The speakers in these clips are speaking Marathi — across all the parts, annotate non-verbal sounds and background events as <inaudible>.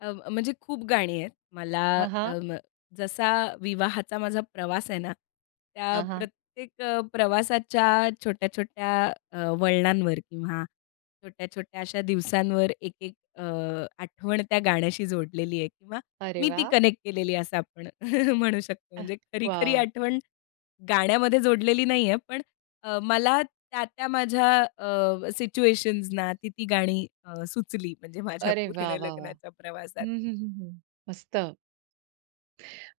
अ, म म्हणजे खूप गाणी आहेत मला हां, अ, हां. म जसा विवाहाचा माझा प्रवास आहे ना, त्या हां, हां. प्रत्येक अ, प्रवासाच्या छोट्या-छोट्या अ, वळणांवर किंवा छोट्या-छोट्या अशा दिवसांवर एक-एक अ, आठवण त्या गाण्याशी जोडलेली आहे किंवा अरे मी ती वाह! कनेक्ट केलेली आहे, असं आपण <chuckles> म्हणू शकतो. अह! म्हणजे खरी-खरी वॉव! आठवण गाण्यामध्ये जोडलेली नाहीये, पण अ, मला त्या, त्या माझ्या अ, सिच्युएशन्सना ती, ती गाणी अ, सुचली, म्हणजे माझ्या अरे वाह, पूर्ण वाह, वाह! लग्नाच्या प्रवासात. हं, हं, हं, हं मस्त.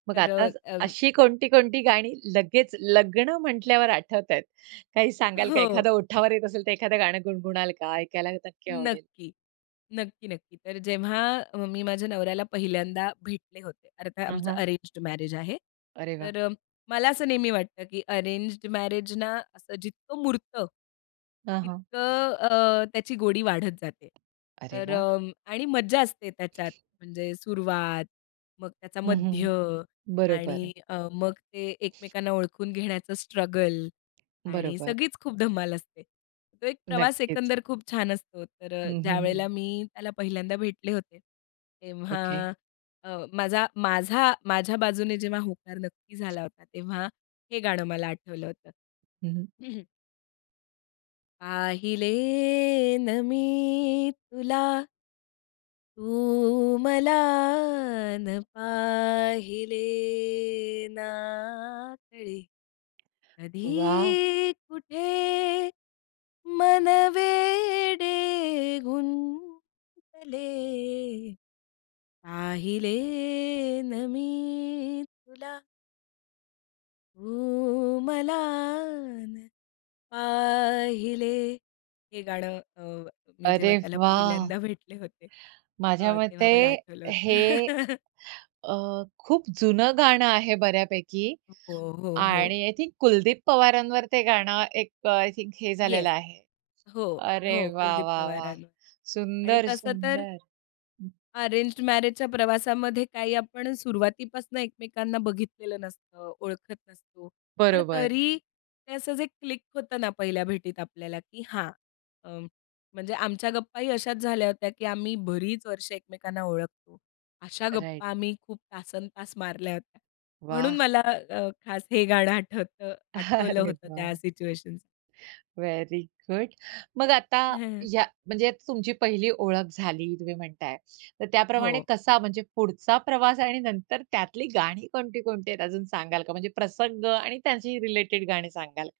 मग तर. आता अ, अं अशी कोणती, कोणती गाणी लगेच लग्न म्हटल्यावर आठवतायेत. काही सांगाल का? हो. एखादं ओठावर येत असेल, तर एखादं गाणं गुणगुणाल का? ऐकायला नक्की आवडेल? नक्की, नक्की, नक्की, तर जेव्हा मी माझ्या नवऱ्याला पहिल्यांदा भेटले होते. अर्थात हं, आमचं हं. अरेंज्ड मॅरेज आहे. अरे वाह! तर अ, मला असं नेहमी वाटतं, की अरेंज्ड मॅरेजना असं जितकं मुरतं हां, हां. तितकं अ, त्याची गोडी वाढत जाते. अरे तर वाह! अ, आणि मज्जा असते त्याच्यात, म्हणजे सुरुवात, मग त्याचा हं, मध्य हं, आणि बरोबर. अ, मग ते एकमेकांना ओळखून घेण्याचं स्ट्रगल आणि बरोबर. सगळीच खूप धमाल असते. तो एक प्रवास नक्कीच. एकंदर खूप छान असतो, तर अ, हं, हं, ज्यावेळेला हं. मी त्याला पहिल्यांदा भेटले होते तेव्हा ओके. अ, माझा माझा माझ्या बाजूने जेव्हा होकार नक्की झाला होता तेव्हा हे गाणं मला आठवलं होतं हं, हं. हं, हं. पाहिले ना मी तुला. तू मला ना पाहिले, ना कळे वाह! कधी, कुठे, मन वेडे गुंतले पाहिले ना मी तुला. तू मला ना पाहिले हे गाणं अ, मी जेव्हा अरे त्याला वाह! पहिल्यांदा भेटले होते. माझ्या अ, तेव्हा मते मला आठवलं होतं. हे <chuckles> अ, खूप जुनं गाणं आहे बऱ्यापैकी हो, हो, हो. आणि आय थिंक कुलदीप पवारांवर ते गाणं एक आय थिंक हे झालेलं येस, आहे. हो, अरे हो वाह, कुलदीप वाह, वाह! पवारांवर आणि सुंदर तसं तर सुंदर हं. अरेंज्ड मॅरेजच्या प्रवासामध्ये काही आपण अ, सुरुवातीपासून एकमेकांना बघितलेलं नसतं, ओळखत नसतो. पण बरोबर. तरी ते असाच एक क्लिक होतं ना पहिल्या भेटीत आपल्याला, की हां अ, म्हणजे आमच्या गप्पाही अशाच झाल्या होत्या, की आम्ही बरीच वर्षं एकमेकांना ओळखतो. अशा राइट. गप्पा आम्ही खूप तासंतास मारल्यात. म्हणून वाह! मला अ, खास हे गाणं आठवतं, <chuckles> आठवलं अरे होतं त्या वाह. सिच्युएशनसना. व्हेरी गुड, मग आता <chuckles> या म्हणजे तुमची पहिली ओळख झाली तुम्ही म्हणताय, तर हो. त्याप्रमाणे कसा म्हणजे पुढचा प्रवास आणि नंतर त्यातली गाणी कोणती, कोणती आहेत अजून सांगाल का? म्हणजे प्रसंग आणि त्यांची रिलेटेड गाणी सांगाल का?